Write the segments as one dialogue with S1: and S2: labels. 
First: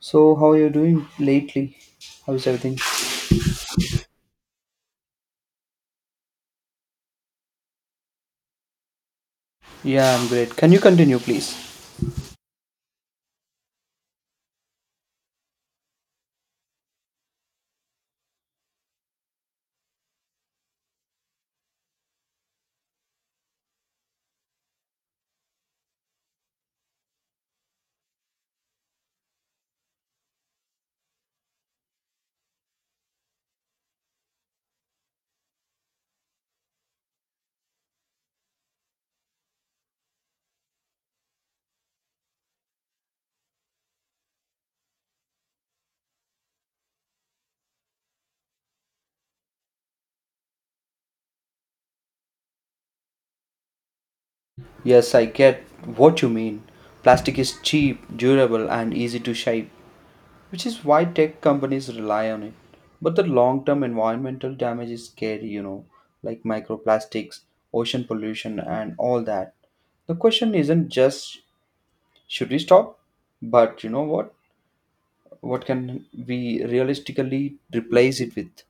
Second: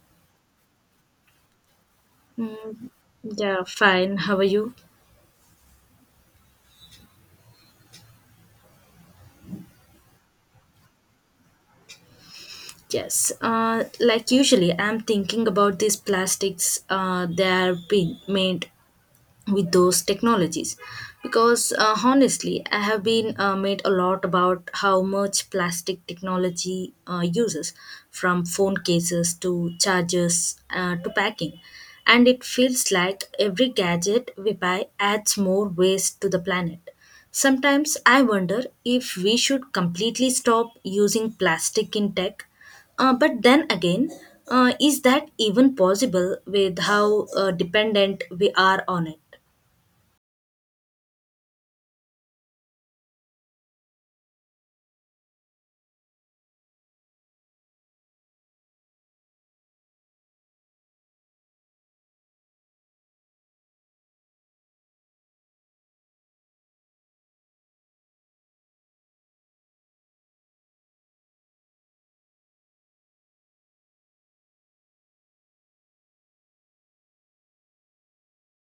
S1: So, how are you doing lately? How's everything?
S2: Mm, yeah, fine. How are you?
S1: Yeah, I'm great. Can you continue, please?
S2: Yes. Like usually, I'm thinking about these plastics. They are being made with those technologies. Because honestly, I have been made a lot about how much plastic technology uses, from phone cases to chargers to packing. And it feels like every gadget we buy adds more waste to the planet. Sometimes I wonder if we should completely stop using plastic in tech. But then again, is that even possible with how dependent we are on it?
S1: Yes, I get what you mean. Plastic is cheap, durable, and easy to shape, which is why tech companies rely on it. But the long term environmental damage is scary, like microplastics, ocean pollution, and all that. The question isn't just should we stop, but you know what? What can we realistically replace it with?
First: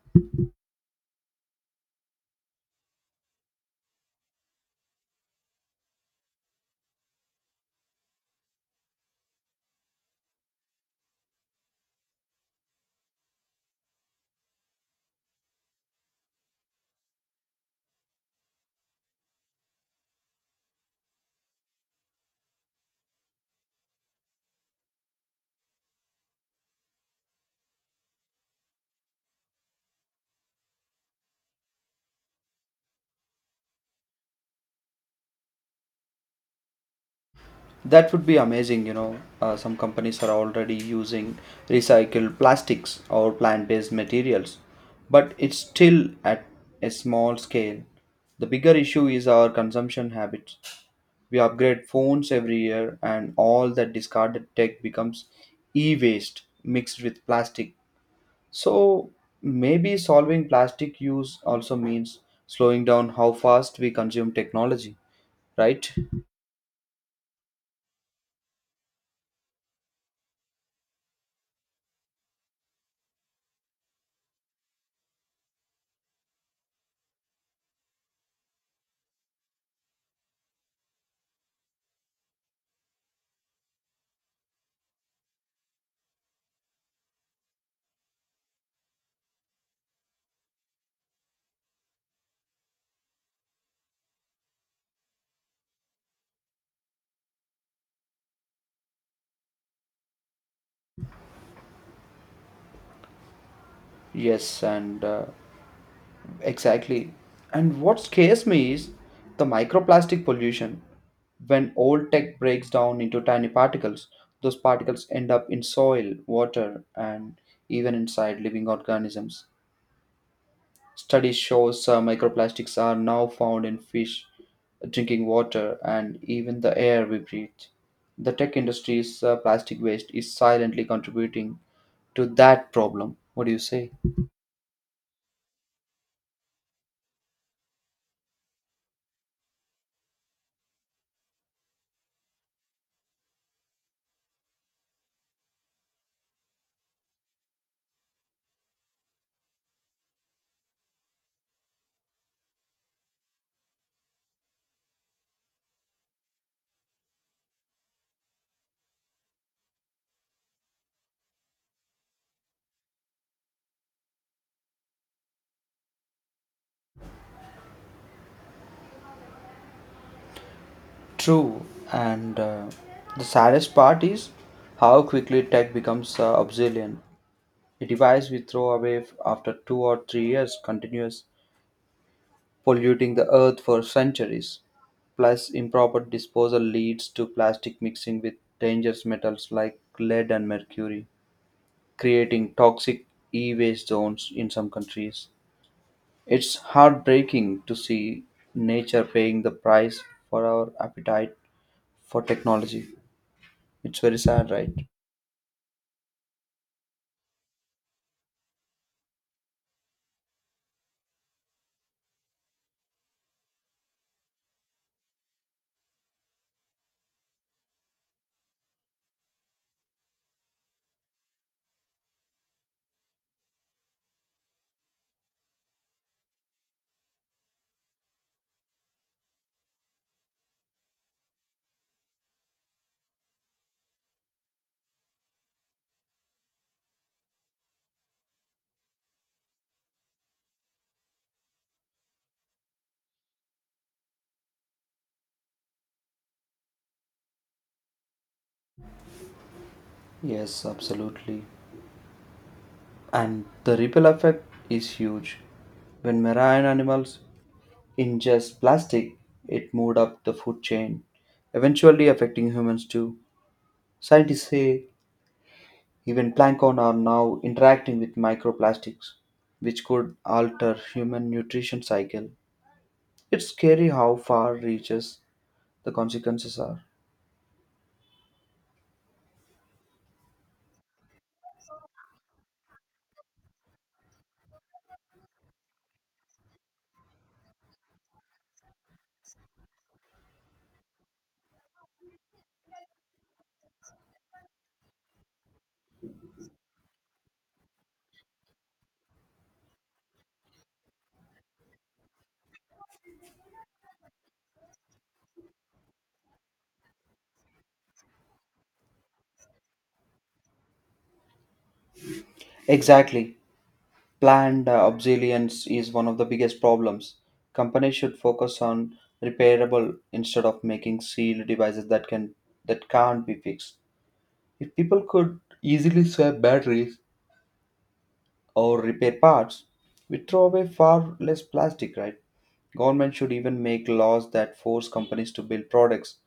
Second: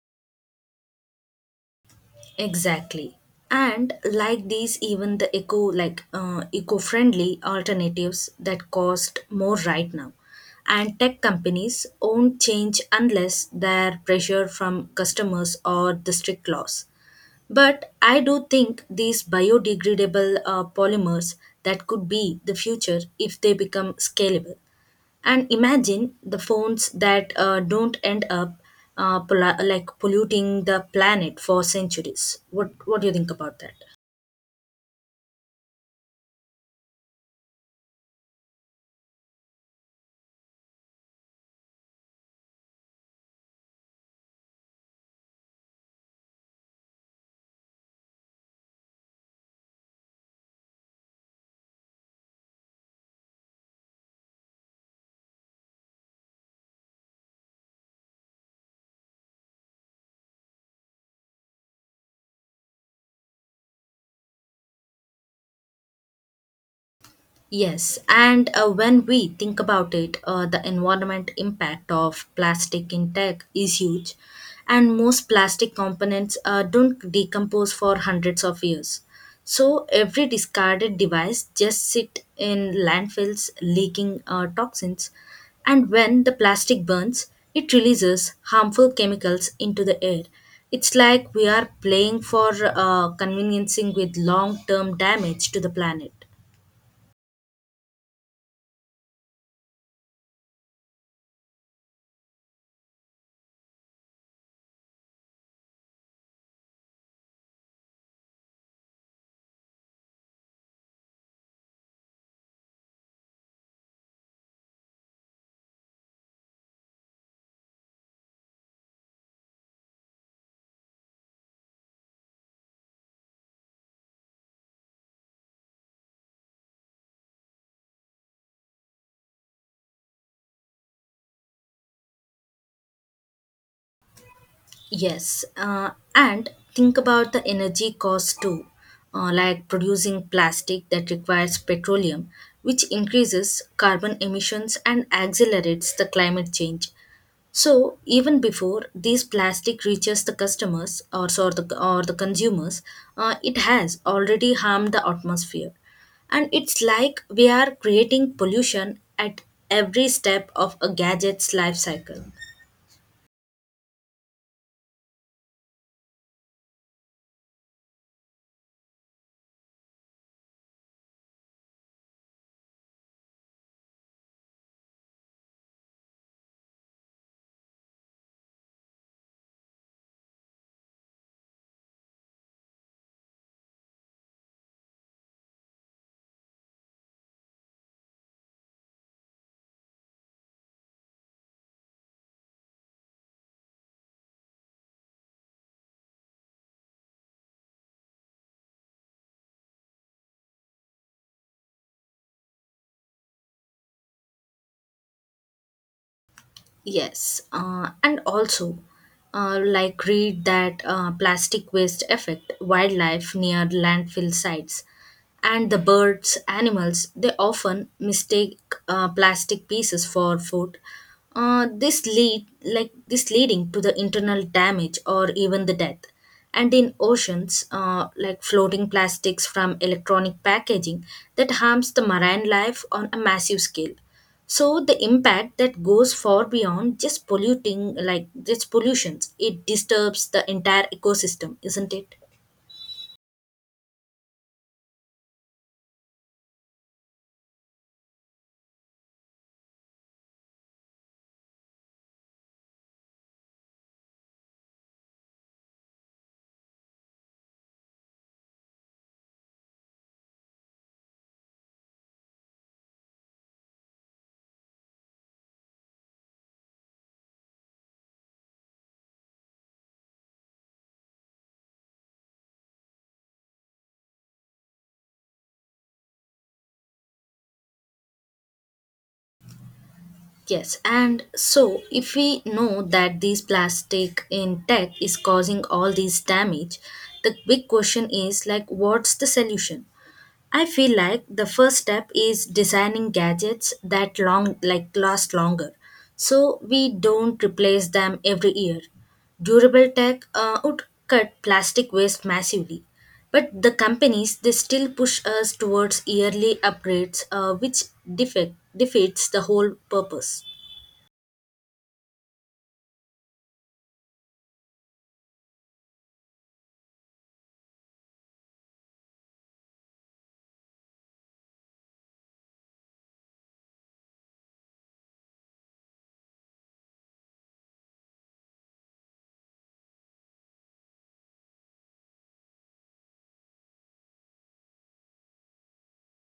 S2: Exactly. Even the eco-friendly alternatives that cost more right now. And tech companies won't change unless they're pressure from customers or the strict laws. But I do think these biodegradable polymers that could be the future if they become scalable. And imagine the phones that don't end up polluting the planet for centuries. What do you think about that?
S1: That would be amazing. Some companies are already using recycled plastics or plant based materials, but it's still at a small scale. The bigger issue is our consumption habits. We upgrade phones every year, and all that discarded tech becomes e waste mixed with plastic. So, maybe solving plastic use also means slowing down how fast we consume technology, right?
S2: Yes, and when we think about it, the environment impact of plastic in tech is huge, and most plastic components don't decompose for hundreds of years. So every discarded device just sit in landfills, leaking toxins, and when the plastic burns, it releases harmful chemicals into the air. It's like we are playing for conveniencing with long-term damage to the planet.
S1: Yes, and Exactly. And what scares me is the microplastic pollution. When old tech breaks down into tiny particles, those particles end up in soil, water, and even inside living organisms. Studies shows microplastics are now found in fish, drinking water, and even the air we breathe. The tech industry's plastic waste is silently contributing to that problem. What do you say?
S2: Yes, and think about the energy cost too, like producing plastic that requires petroleum, which increases carbon emissions and accelerates the climate change. So even before these plastic reaches the customers or the consumers, it has already harmed the atmosphere. And it's like we are creating pollution at every step of a gadget's life cycle.
S1: True, and the saddest part is how quickly tech becomes obsolete. A device we throw away after 2 or 3 years continues polluting the earth for centuries. Plus, improper disposal leads to plastic mixing with dangerous metals like lead and mercury, creating toxic e waste zones in some countries. It's heartbreaking to see nature paying the price for our appetite for technology. It's very sad, right?
S2: Yes, and also, like read that plastic waste affect wildlife near landfill sites, and the birds, animals, they often mistake plastic pieces for food. This leading to the internal damage or even the death. And in oceans, like floating plastics from electronic packaging that harms the marine life on a massive scale, so the impact that goes far beyond just polluting like just pollutions. It disturbs the entire ecosystem, isn't it?
S1: Yes, absolutely. And the ripple effect is huge. When marine animals ingest plastic, it moved up the food chain, eventually affecting humans too. Scientists say even plankton are now interacting with microplastics, which could alter human nutrition cycle. It's scary how far reaches the consequences are.
S2: Yes, and so if we know that these plastic in tech is causing all these damage, the big question is like what's the solution. I feel like the first step is designing gadgets that long like last longer, so we don't replace them every year. Durable tech would cut plastic waste massively, but the companies they still push us towards yearly upgrades, which defeats the whole purpose.
S1: Exactly. Planned obsolescence is one of the biggest problems. Companies should focus on repairable instead of making sealed devices that can't be fixed. If people could easily swap batteries or repair parts, we throw away far less plastic, right? Government should even make laws that force companies to build products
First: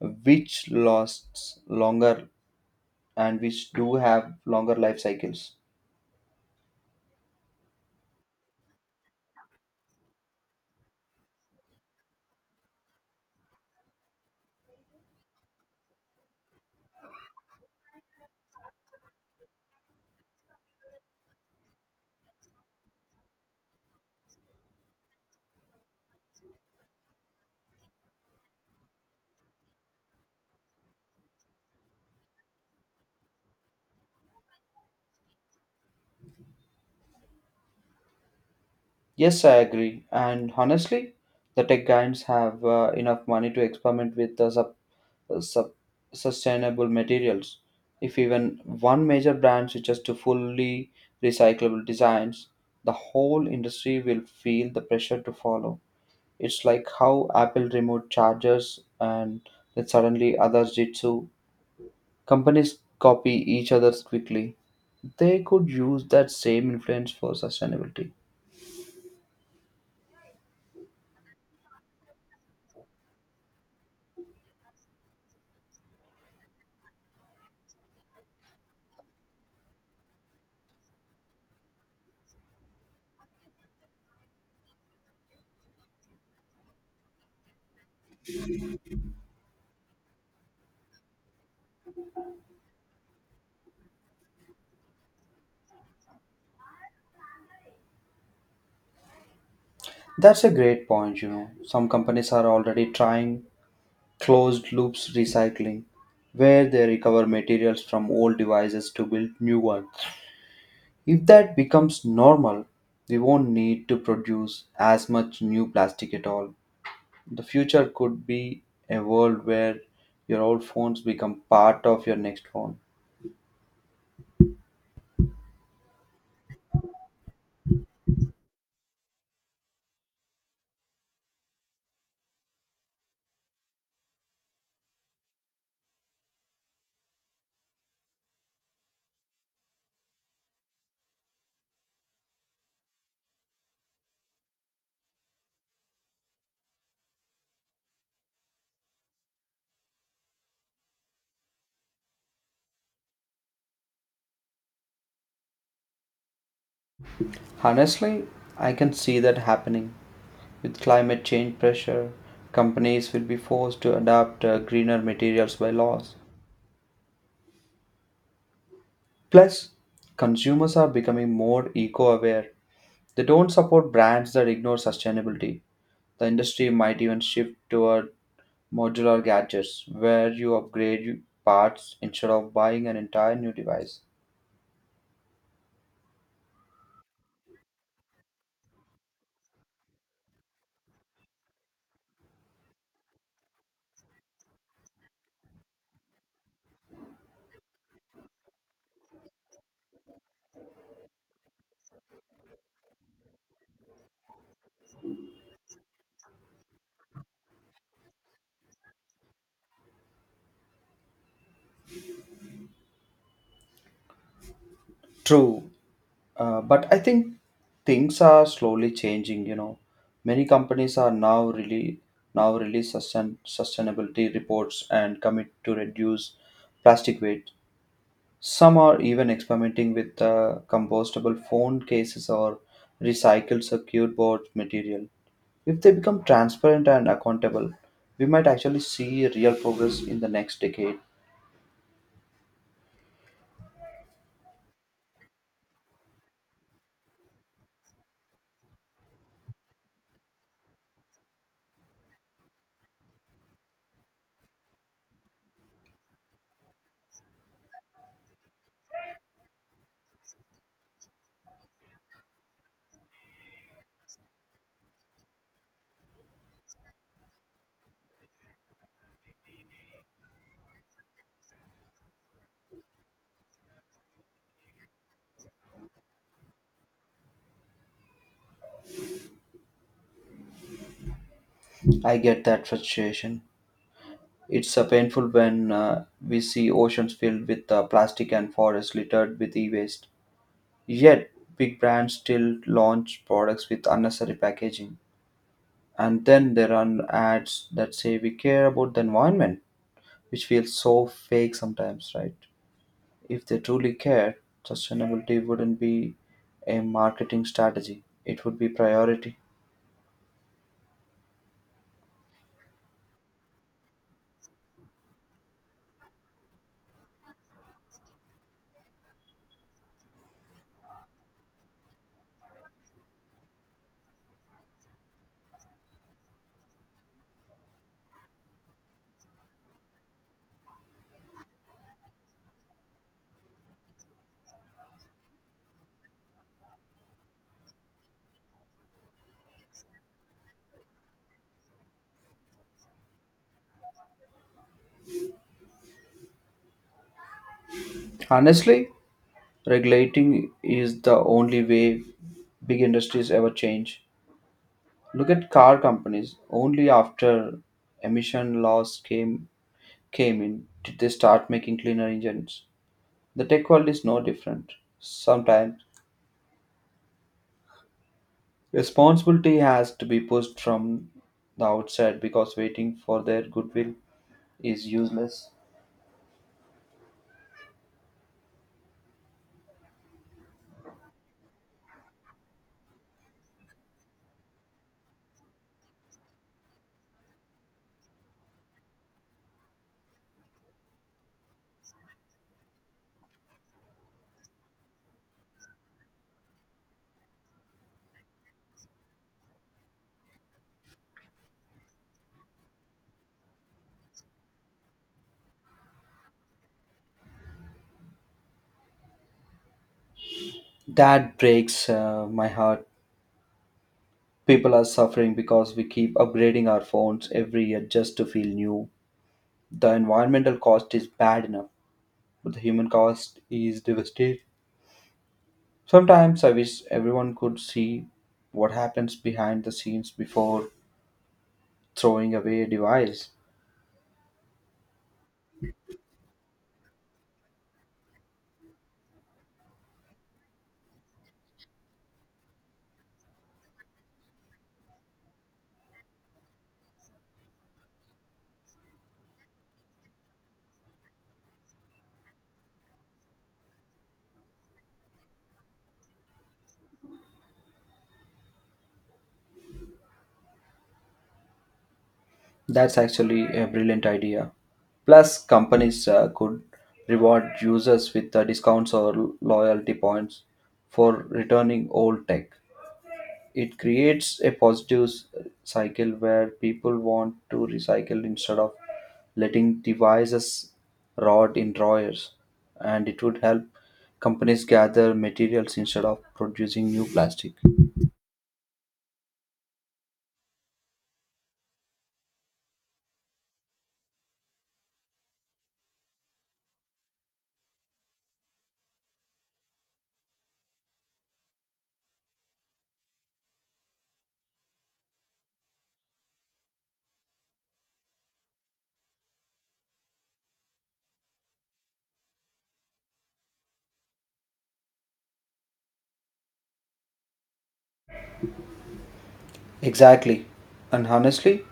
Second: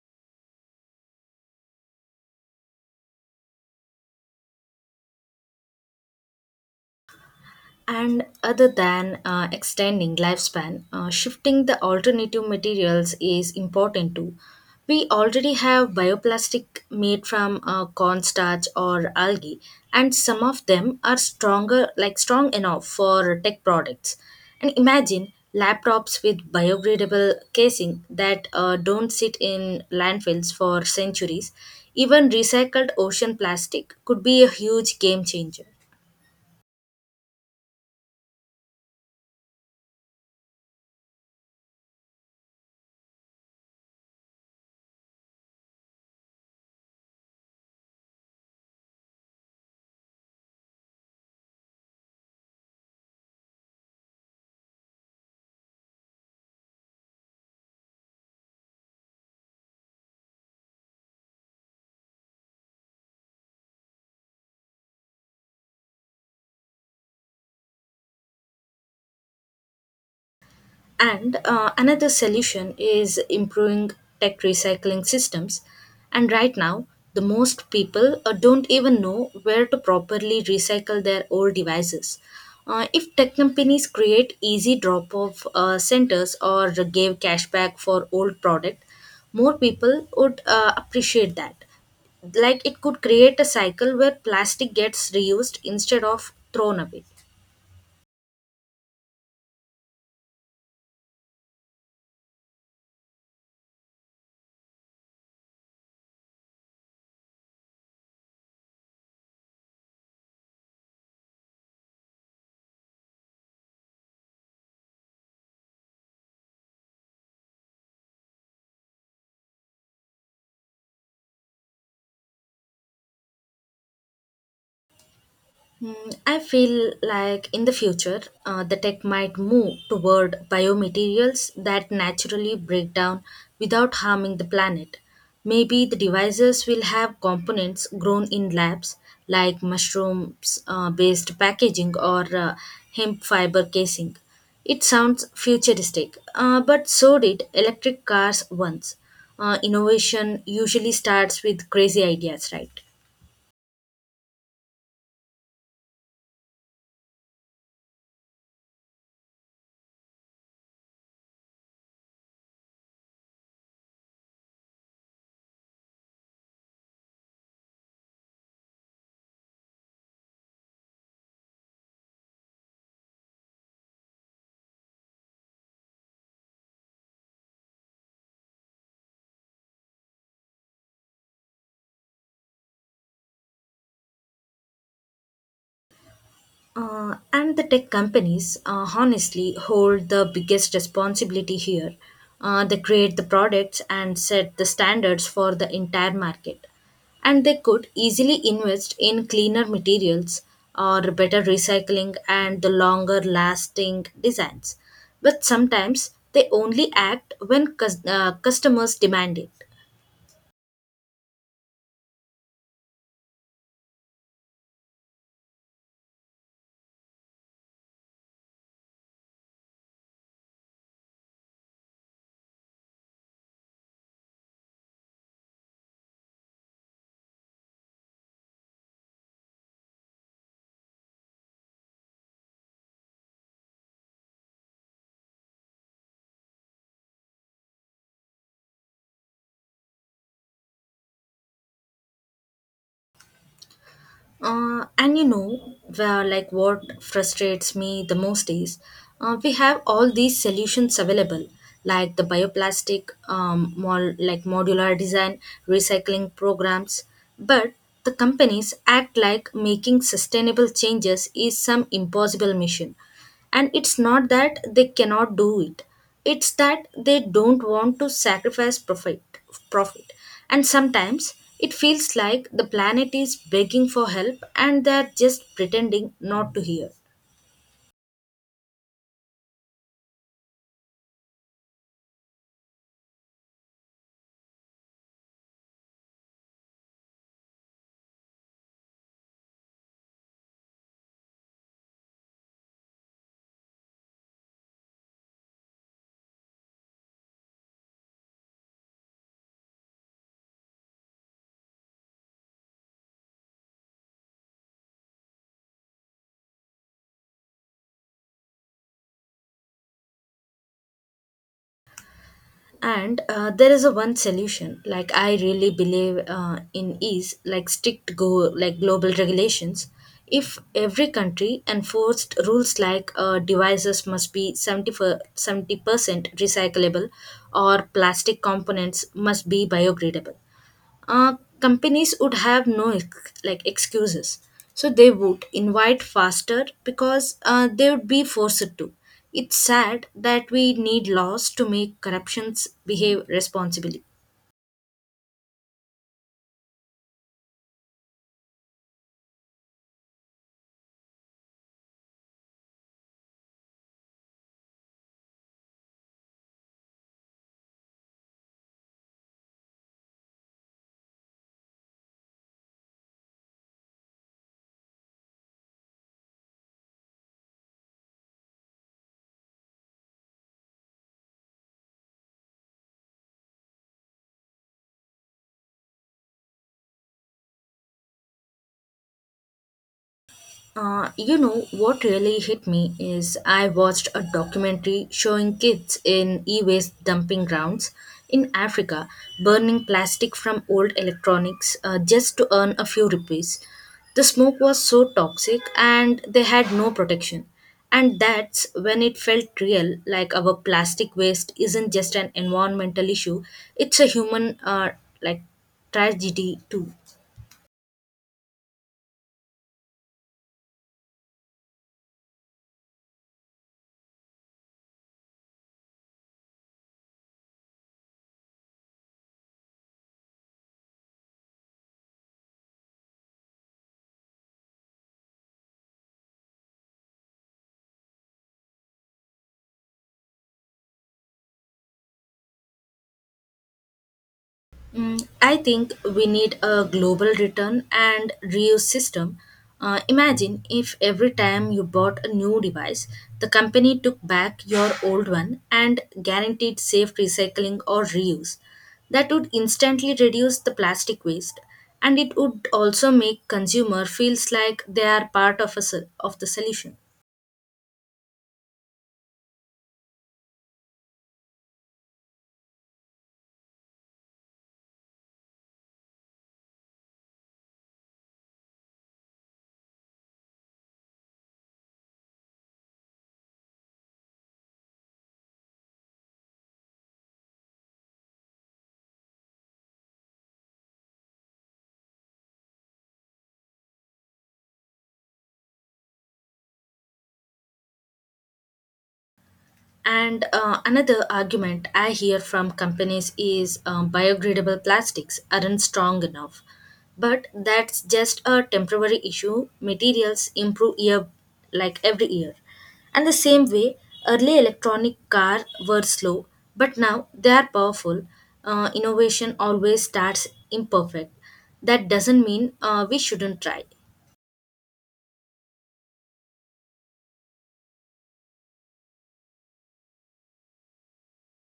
S1: which lasts longer and which do have longer life cycles.
S2: And other than extending lifespan, shifting the alternative materials is important too. We already have bioplastic made from cornstarch or algae, and some of them are stronger, like strong enough for tech products. And imagine laptops with biodegradable casing that don't sit in landfills for centuries. Even recycled ocean plastic could be a huge game changer.
S1: Yes, I agree. And honestly, the tech giants have enough money to experiment with the sub, sub sustainable materials. If even one major brand switches to fully recyclable designs, the whole industry will feel the pressure to follow. It's like how Apple removed chargers and then suddenly others did too. Companies copy each other's quickly. They could use that same influence for sustainability.
S2: And another solution is improving tech recycling systems. And right now, the most people don't even know where to properly recycle their old devices. If tech companies create easy drop-off centers or gave cashback for old product, more people would appreciate that. Like it could create a cycle where plastic gets reused instead of thrown away.
S1: That's a great point. Some companies are already trying closed loops recycling, where they recover materials from old devices to build new ones. If that becomes normal, we won't need to produce as much new plastic at all. The future could be a world where your old phones become part of your next phone.
S2: I feel like in the future, the tech might move toward biomaterials that naturally break down without harming the planet. Maybe the devices will have components grown in labs, like mushrooms based packaging or hemp fiber casing. It sounds futuristic, but so did electric cars once. Innovation usually starts with crazy ideas, right?
S1: Honestly, I can see that happening. With climate change pressure, companies will be forced to adapt greener materials by laws. Plus, consumers are becoming more eco aware. They don't support brands that ignore sustainability. The industry might even shift toward modular gadgets where you upgrade your parts instead of buying an entire new device.
S2: And the tech companies honestly hold the biggest responsibility here. They create the products and set the standards for the entire market. And they could easily invest in cleaner materials or better recycling and the longer lasting designs. But sometimes they only act when customers demand it.
S1: True, but I think things are slowly changing. Many companies are now really now release sustainability reports and commit to reduce plastic weight. Some are even experimenting with compostable phone cases or recycled circuit board material. If they become transparent and accountable, we might actually see real progress in the next decade.
S2: And you know, where, like what frustrates me the most is we have all these solutions available, like the bioplastic, modular design, recycling programs, but the companies act like making sustainable changes is some impossible mission, and it's not that they cannot do it, it's that they don't want to sacrifice profit. And sometimes it feels like the planet is begging for help and they're just pretending not to hear.
S1: I get that frustration. It's painful when we see oceans filled with plastic and forests littered with e waste. Yet, big brands still launch products with unnecessary packaging. And then there are ads that say we care about the environment, which feels so fake sometimes, right? If they truly cared, sustainability wouldn't be a marketing strategy, it would be priority.
S2: And there is a one solution like I really believe in is like strict go like global regulations. If every country enforced rules like devices must be 70% recyclable or plastic components must be biodegradable, uh, companies would have no excuses, so they would invite faster because they would be forced to. It's sad that we need laws to make corruptions behave responsibly.
S1: Honestly, regulating is the only way big industries ever change. Look at car companies. Only after emission laws came in did they start making cleaner engines. The tech world is no different. Sometimes responsibility has to be pushed from the outset because waiting for their goodwill is useless.
S2: You know, what really hit me is I watched a documentary showing kids in e waste dumping grounds in Africa burning plastic from old electronics just to earn a few rupees. The smoke was so toxic and they had no protection. And that's when it felt real, like our plastic waste isn't just an environmental issue, it's a human like tragedy too.
S1: That breaks my heart. People are suffering because we keep upgrading our phones every year just to feel new. The environmental cost is bad enough, but the human cost is devastating. Sometimes I wish everyone could see what happens behind the scenes before throwing away a device.
S2: I think we need a global return and reuse system. Imagine if every time you bought a new device, the company took back your old one and guaranteed safe recycling or reuse. That would instantly reduce the plastic waste, and it would also make consumer feels like they are part of the solution.
S1: That's actually a brilliant idea. Plus, companies could reward users with discounts or loyalty points for returning old tech. It creates a positive cycle where people want to recycle instead of letting devices rot in drawers, and it would help companies gather materials instead of producing new plastic.
S2: And another argument I hear from companies is biodegradable plastics aren't strong enough. But that's just a temporary issue. Materials improve year like every year. And the same way, early electronic cars were slow, but now they are powerful. Innovation always starts imperfect. That doesn't mean we shouldn't try.
S1: Exactly. And honestly,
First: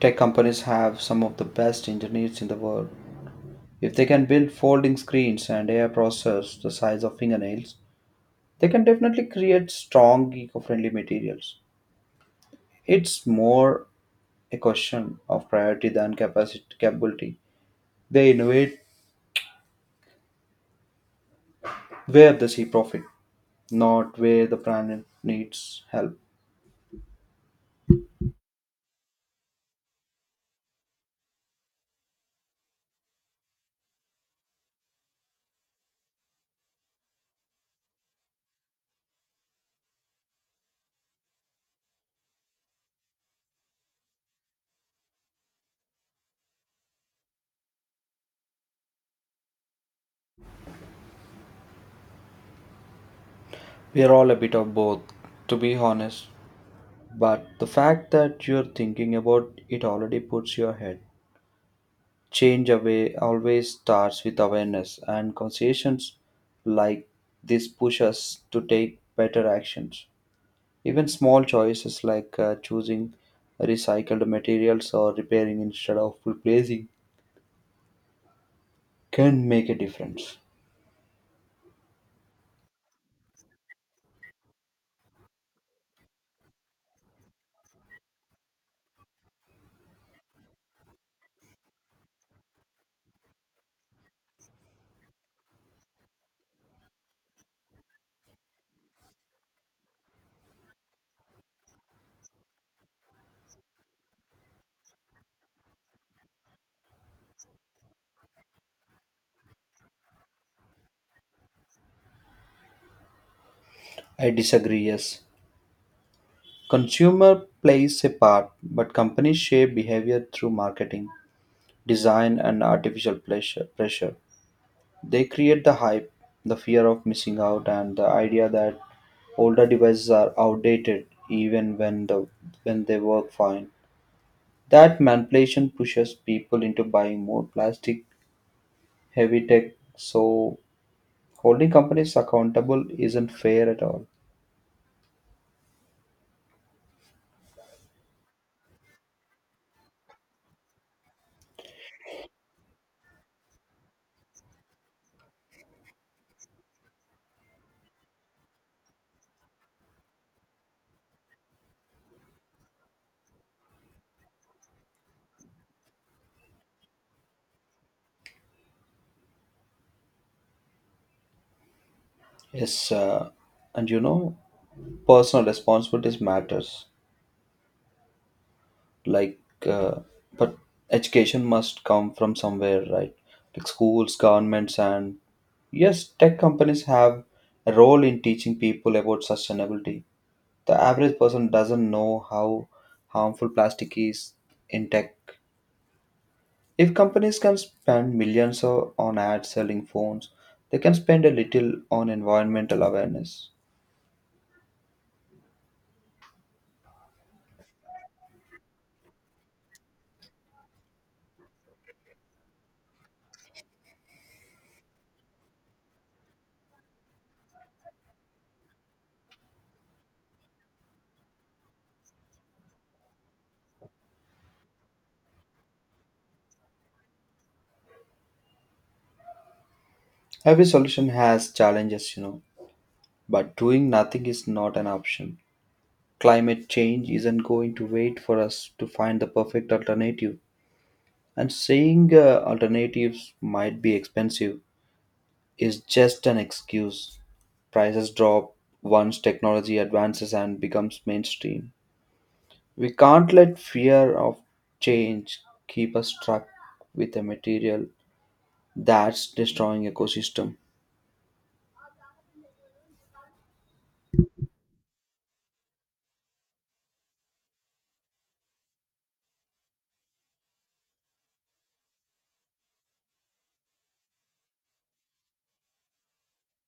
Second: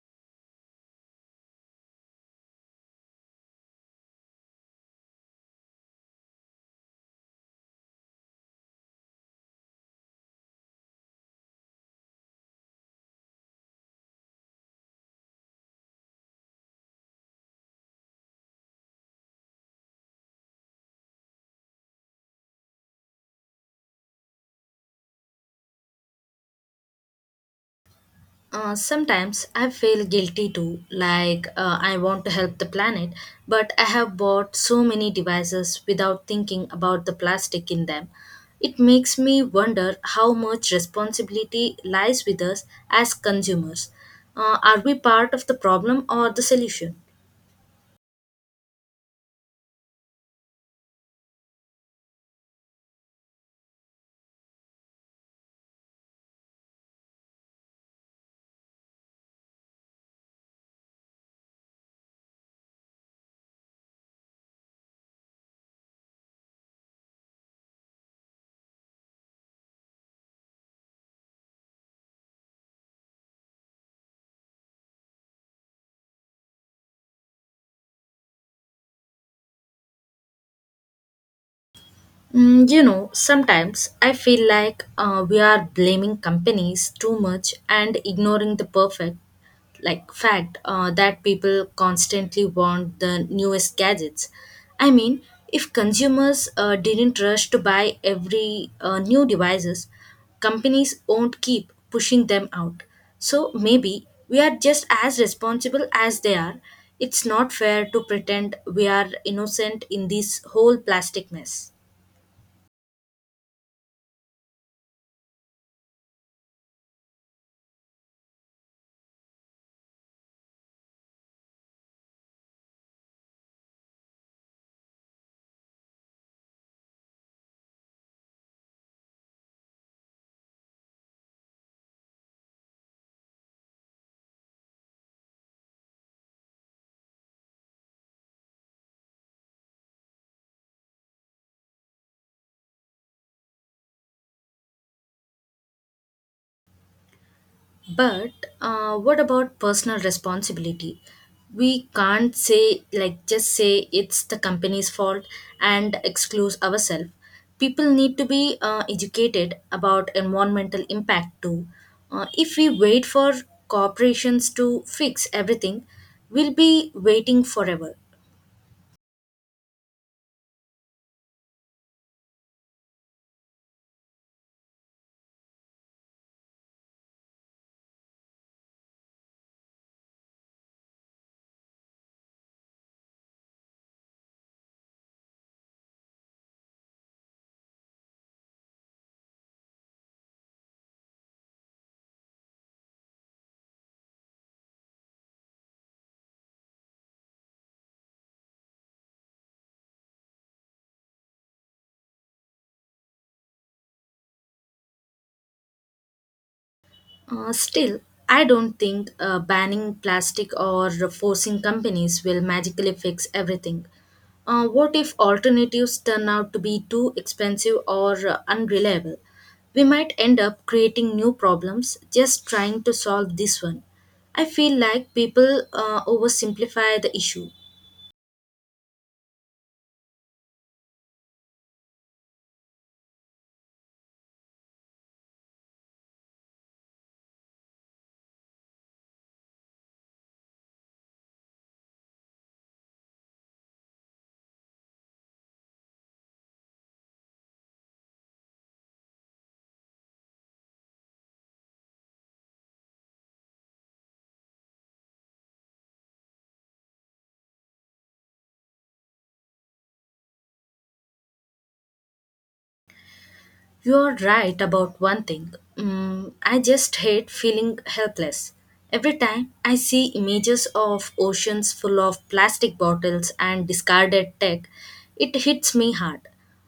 S1: tech companies have some of the best engineers in the world. If they can build folding screens and AI processors the size of fingernails, they can definitely create strong eco-friendly materials. It's more a question of priority than capacity capability. They innovate where they see profit, not where the planet needs help.
S2: Sometimes I feel guilty too, like I want to help the planet, but I have bought so many devices without thinking about the plastic in them. It makes me wonder how much responsibility lies with us as consumers. Are we part of the problem or the solution?
S1: We are all a bit of both, to be honest. But the fact that you're thinking about it already puts you ahead. Change away always starts with awareness, and conversations like this push us to take better actions. Even small choices like choosing recycled materials or repairing instead of replacing can make a difference.
S2: You know, sometimes I feel like we are blaming companies too much and ignoring the perfect, like fact that people constantly want the newest gadgets. I mean, if consumers didn't rush to buy every new devices, companies won't keep pushing them out. So maybe we are just as responsible as they are. It's not fair to pretend we are innocent in this whole plastic mess.
S1: I disagree, yes. Consumer plays a part, but companies shape behavior through marketing, design, and artificial pressure. They create the hype, the fear of missing out, and the idea that older devices are outdated even when they work fine. That manipulation pushes people into buying more plastic heavy tech. So holding companies accountable isn't fair at all.
S2: But what about personal responsibility? We can't say, just say it's the company's fault and exclude ourselves. People need to be educated about environmental impact too. If we wait for corporations to fix everything, we'll be waiting forever.
S1: Yes, and personal responsibilities matters. Like, uh, but education must come from somewhere, right? Like schools, governments, and yes, tech companies have a role in teaching people about sustainability. The average person doesn't know how harmful plastic is in tech. If companies can spend millions on ads selling phones, they can spend a little on environmental awareness.
S2: Still, I don't think banning plastic or forcing companies will magically fix everything. What if alternatives turn out to be too expensive or unreliable? We might end up creating new problems just trying to solve this one. I feel like people oversimplify the issue.
S1: Every solution has challenges, but doing nothing is not an option. Climate change isn't going to wait for us to find the perfect alternative, and saying alternatives might be expensive is just an excuse. Prices drop once technology advances and becomes mainstream. We can't let fear of change keep us stuck with a material that's destroying ecosystem.
S2: You're right about one thing. I just hate feeling helpless. Every time I see images of oceans full of plastic bottles and discarded tech, it hits me hard.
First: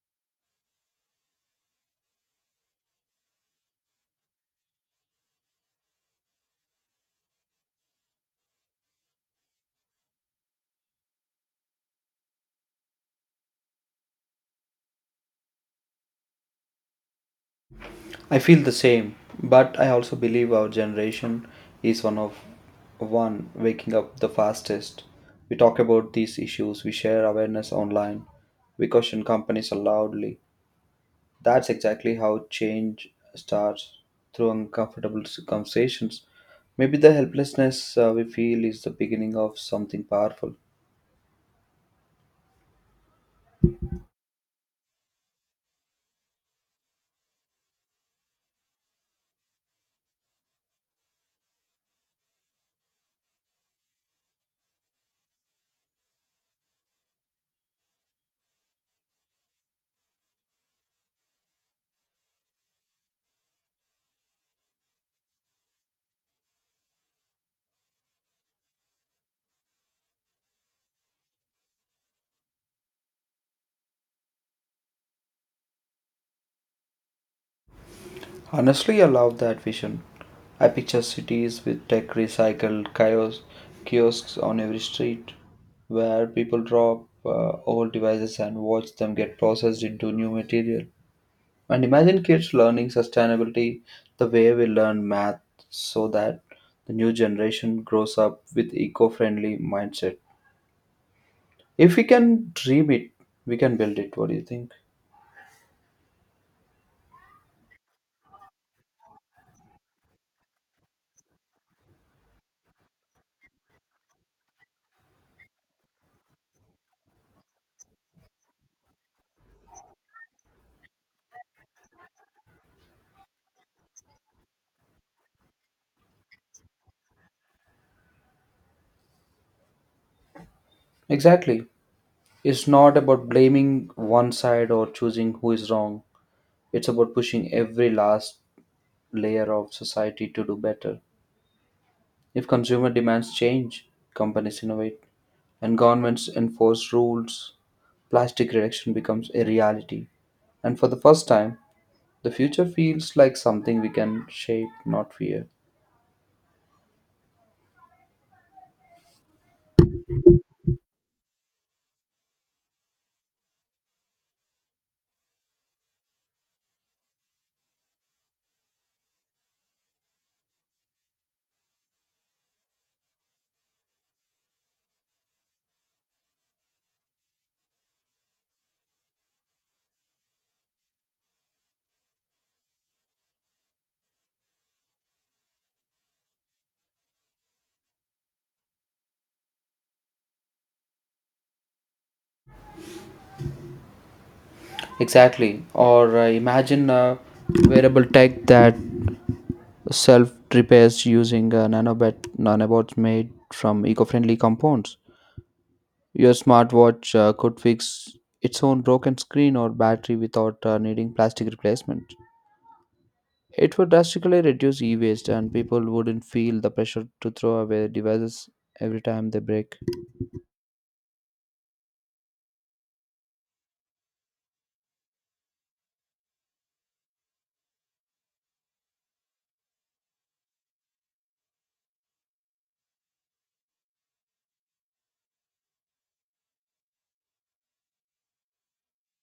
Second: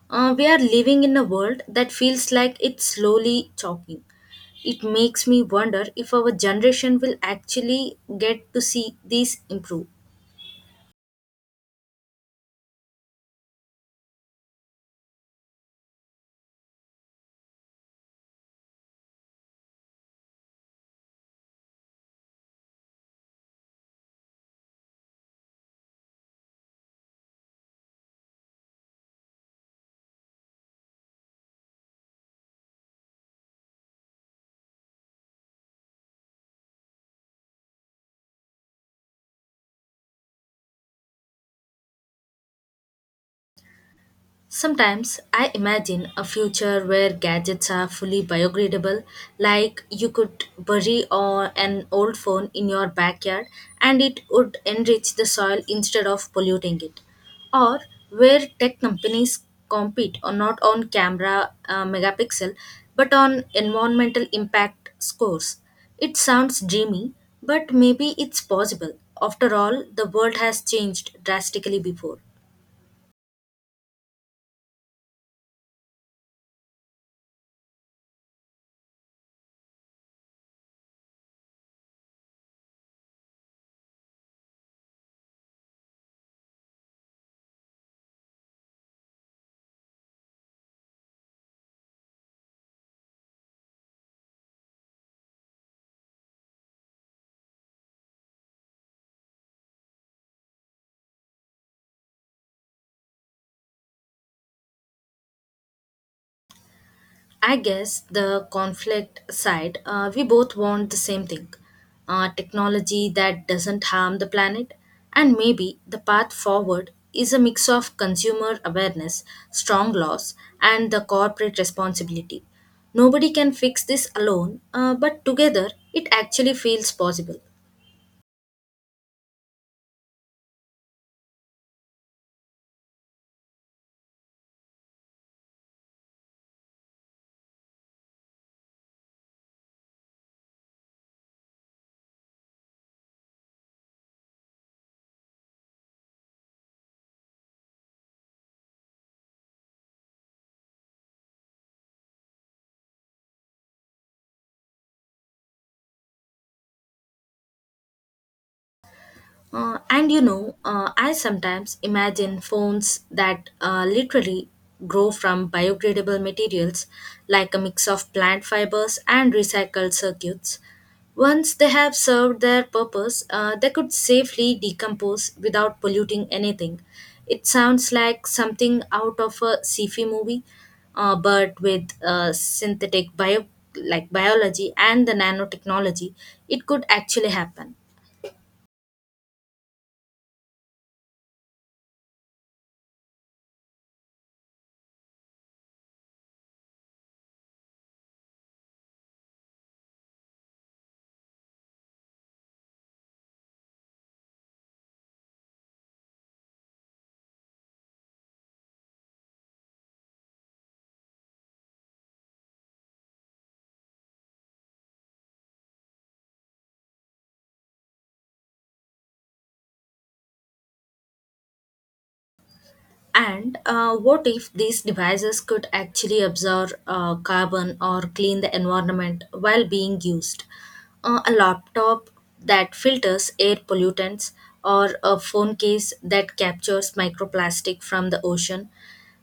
S2: We are living in a world that feels like it's slowly choking. It makes me wonder if our generation will actually get to see this improve.
S1: I feel the same, but I also believe our generation is one waking up the fastest. We talk about these issues, we share awareness online, we question companies loudly. That's exactly how change starts through uncomfortable conversations. Maybe the helplessness we feel is the beginning of something powerful.
S2: Sometimes I imagine a future where gadgets are fully biodegradable, like you could bury or an old phone in your backyard and it would enrich the soil instead of polluting it. Or where tech companies compete on not on camera megapixel but on environmental impact scores. It sounds dreamy, but maybe it's possible. After all, the world has changed drastically before.
S1: Honestly, I love that vision. I picture cities with tech recycled kiosks on every street where people drop old devices and watch them get processed into new material. And imagine kids learning sustainability the way we learn math so that the new generation grows up with eco-friendly mindset. If we can dream it, we can build it. What do you think?
S2: I guess the conflict side, we both want the same thing, technology that doesn't harm the planet. And maybe the path forward is a mix of consumer awareness, strong laws, and the corporate responsibility. Nobody can fix this alone, but together it actually feels possible.
S1: Exactly. It's not about blaming one side or choosing who is wrong. It's about pushing every last layer of society to do better. If consumer demands change, companies innovate, and governments enforce rules, plastic reduction becomes a reality. And for the first time, the future feels like something we can shape, not fear.
S2: And you know, I sometimes imagine phones that literally grow from biodegradable materials like a mix of plant fibers and recycled circuits. Once they have served their purpose, they could safely decompose without polluting anything. It sounds like something out of a sci-fi movie, but with synthetic biology and the nanotechnology, it could actually happen.
S1: Exactly. Or imagine a wearable tech that self repairs using nanobots made from eco friendly compounds. Your smartwatch could fix its own broken screen or battery without needing plastic replacement. It would drastically reduce e waste, and people wouldn't feel the pressure to throw away devices every time they break.
S2: And what if these devices could actually absorb carbon or clean the environment while being used? A laptop that filters air pollutants, or a phone case that captures microplastic from the ocean.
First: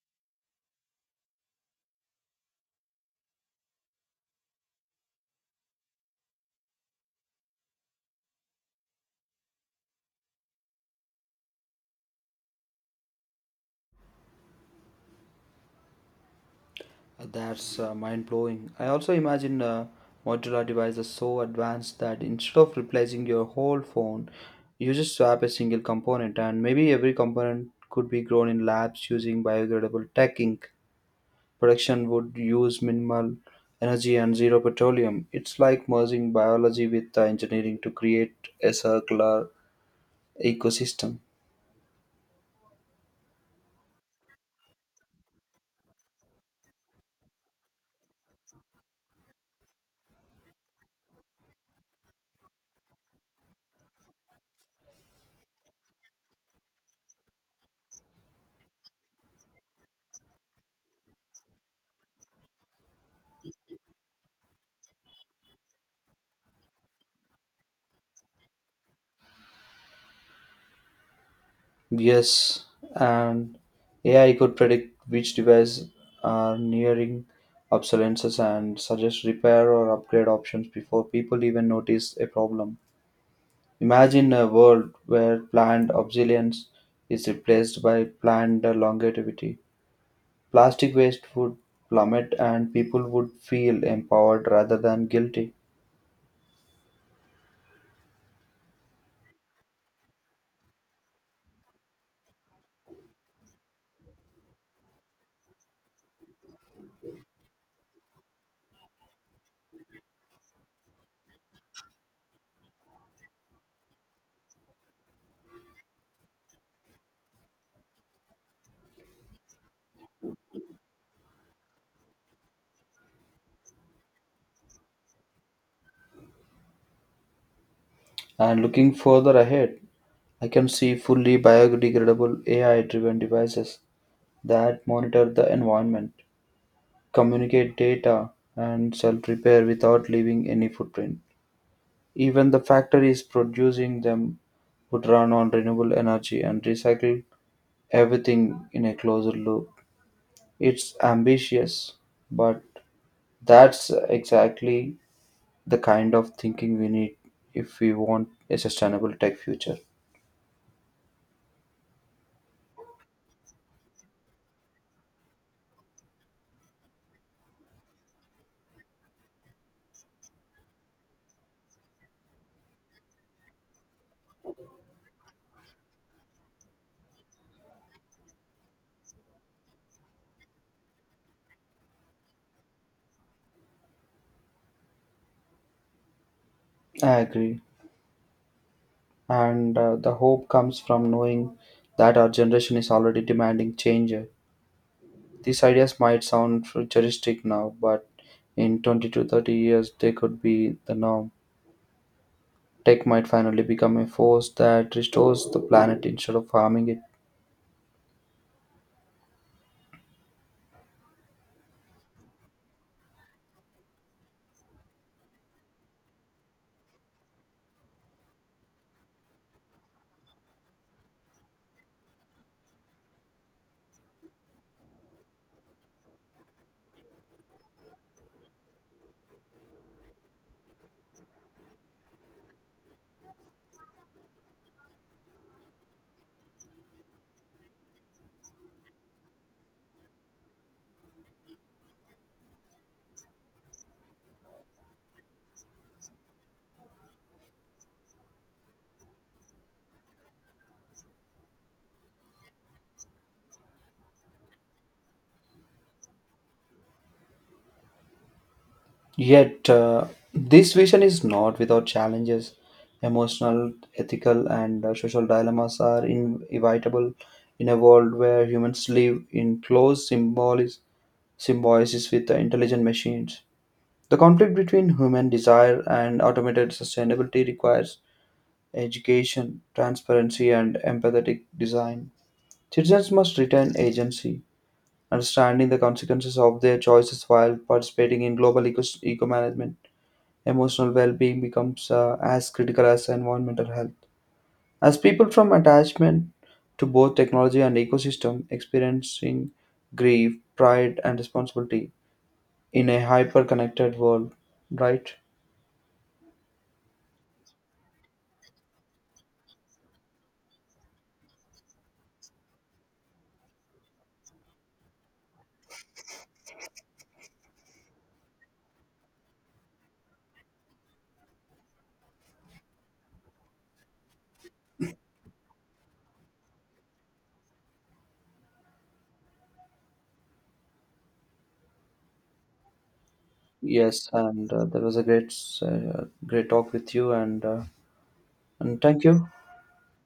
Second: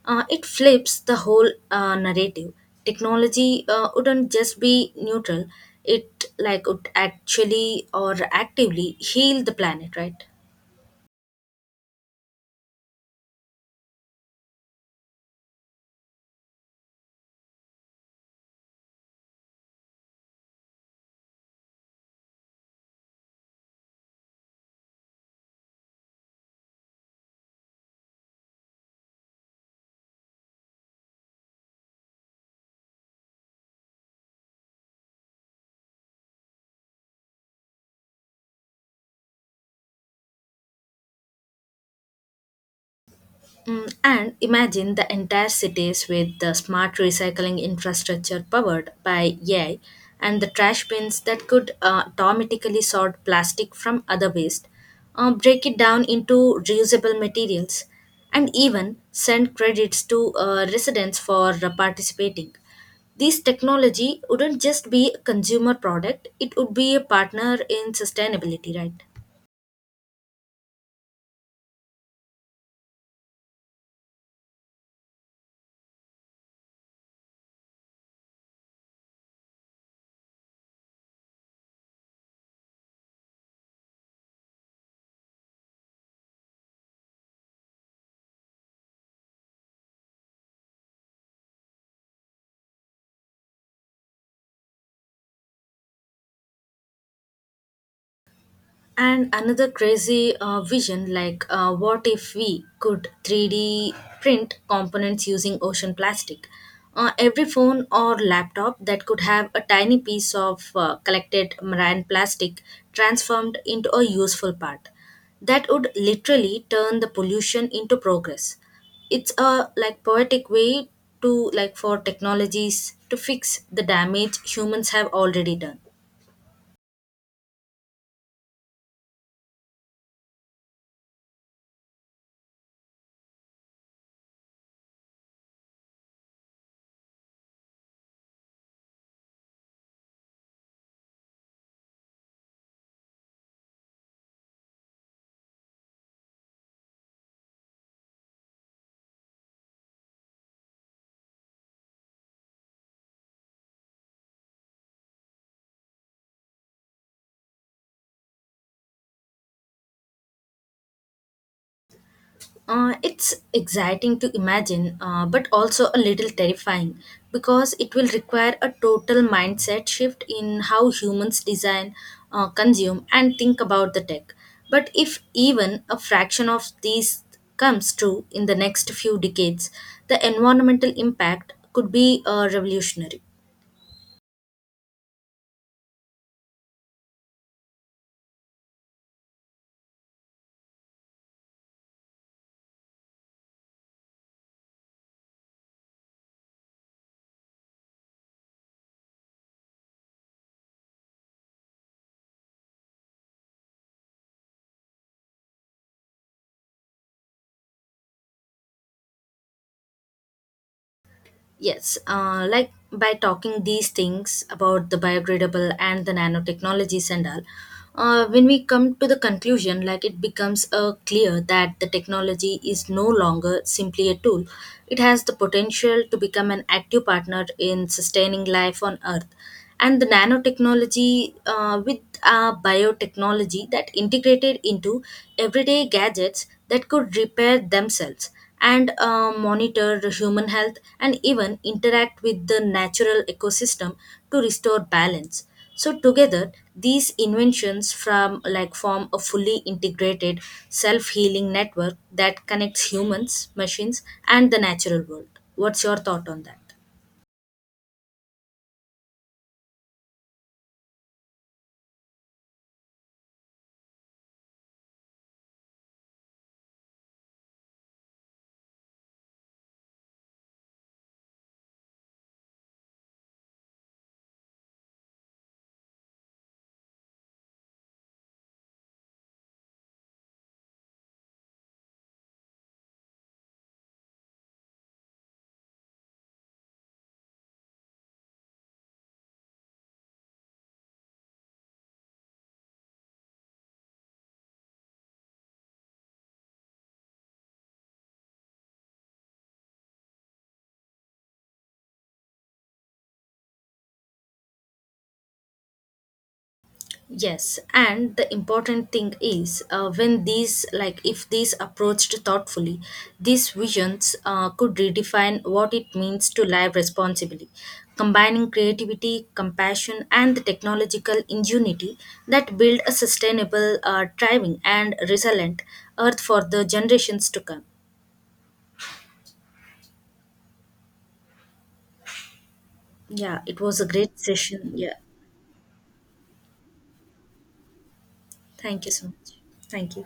S2: It flips the whole narrative. Technology wouldn't just be neutral; it like would actually or actively heal the planet, right?
S1: That's mind blowing. I also imagine modular devices so advanced that instead of replacing your whole phone, you just swap a single component, and maybe every component could be grown in labs using biodegradable tech ink. Production would use minimal energy and zero petroleum. It's like merging biology with the engineering to create a circular ecosystem.
S2: And imagine the entire cities with the smart recycling infrastructure powered by AI and the trash bins that could automatically sort plastic from other waste, break it down into reusable materials, and even send credits to residents for participating. This technology wouldn't just be a consumer product, it would be a partner in sustainability, right?
S1: Yes, and AI could predict which devices are nearing obsolescence and suggest repair or upgrade options before people even notice a problem. Imagine a world where planned obsolescence is replaced by planned longevity. Plastic waste would plummet, and people would feel empowered rather than guilty.
S2: And another crazy vision, like what if we could 3D print components using ocean plastic? Every phone or laptop that could have a tiny piece of collected marine plastic transformed into a useful part. That would literally turn the pollution into progress. It's a like poetic way to like for technologies to fix the damage humans have already done.
S1: And looking further ahead, I can see fully biodegradable AI driven devices that monitor the environment, communicate data, and self repair without leaving any footprint. Even the factories producing them would run on renewable energy and recycle everything in a closer loop. It's ambitious, but that's exactly the kind of thinking we need if we want a sustainable tech future.
S2: It's exciting to imagine, but also a little terrifying because it will require a total mindset shift in how humans design, consume, and think about the tech. But if even a fraction of these comes true in the next few decades, the environmental impact could be revolutionary.
S1: I agree. And the hope comes from knowing that our generation is already demanding change. These ideas might sound futuristic now, but in 20 to 30 years, they could be the norm. Tech might finally become a force that restores the planet instead of harming it.
S2: Yes, like by talking these things about the biodegradable and the nanotechnologies and all, when we come to the conclusion, like it becomes clear that the technology is no longer simply a tool. It has the potential to become an active partner in sustaining life on Earth. And the nanotechnology with biotechnology that integrated into everyday gadgets that could repair themselves and monitor the human health and even interact with the natural ecosystem to restore balance, so together these inventions from like form a fully integrated self-healing network that connects humans, machines, and the natural world. What's your thought on that?
S1: Yet, this vision is not without challenges. Emotional, ethical, and social dilemmas are inevitable in a world where humans live in close symbiosis with the intelligent machines. The conflict between human desire and automated sustainability requires education, transparency, and empathetic design. Citizens must retain agency, understanding the consequences of their choices while participating in global eco-management. Emotional well-being becomes as critical as environmental health, as people from attachment to both technology and ecosystem experiencing grief, pride, and responsibility in a hyper-connected world, right?
S2: Yes, and the important thing is when these, like if these approached thoughtfully, these visions could redefine what it means to live responsibly, combining creativity, compassion, and the technological ingenuity that build a sustainable, thriving, and resilient earth for the generations to come. Yeah, it was a
S1: Yes,
S2: great
S1: and uh,
S2: session.
S1: that
S2: Yeah,
S1: was a great uh, great talk with you, and and
S2: thank you
S1: thank
S2: so
S1: you.
S2: much. Thank you.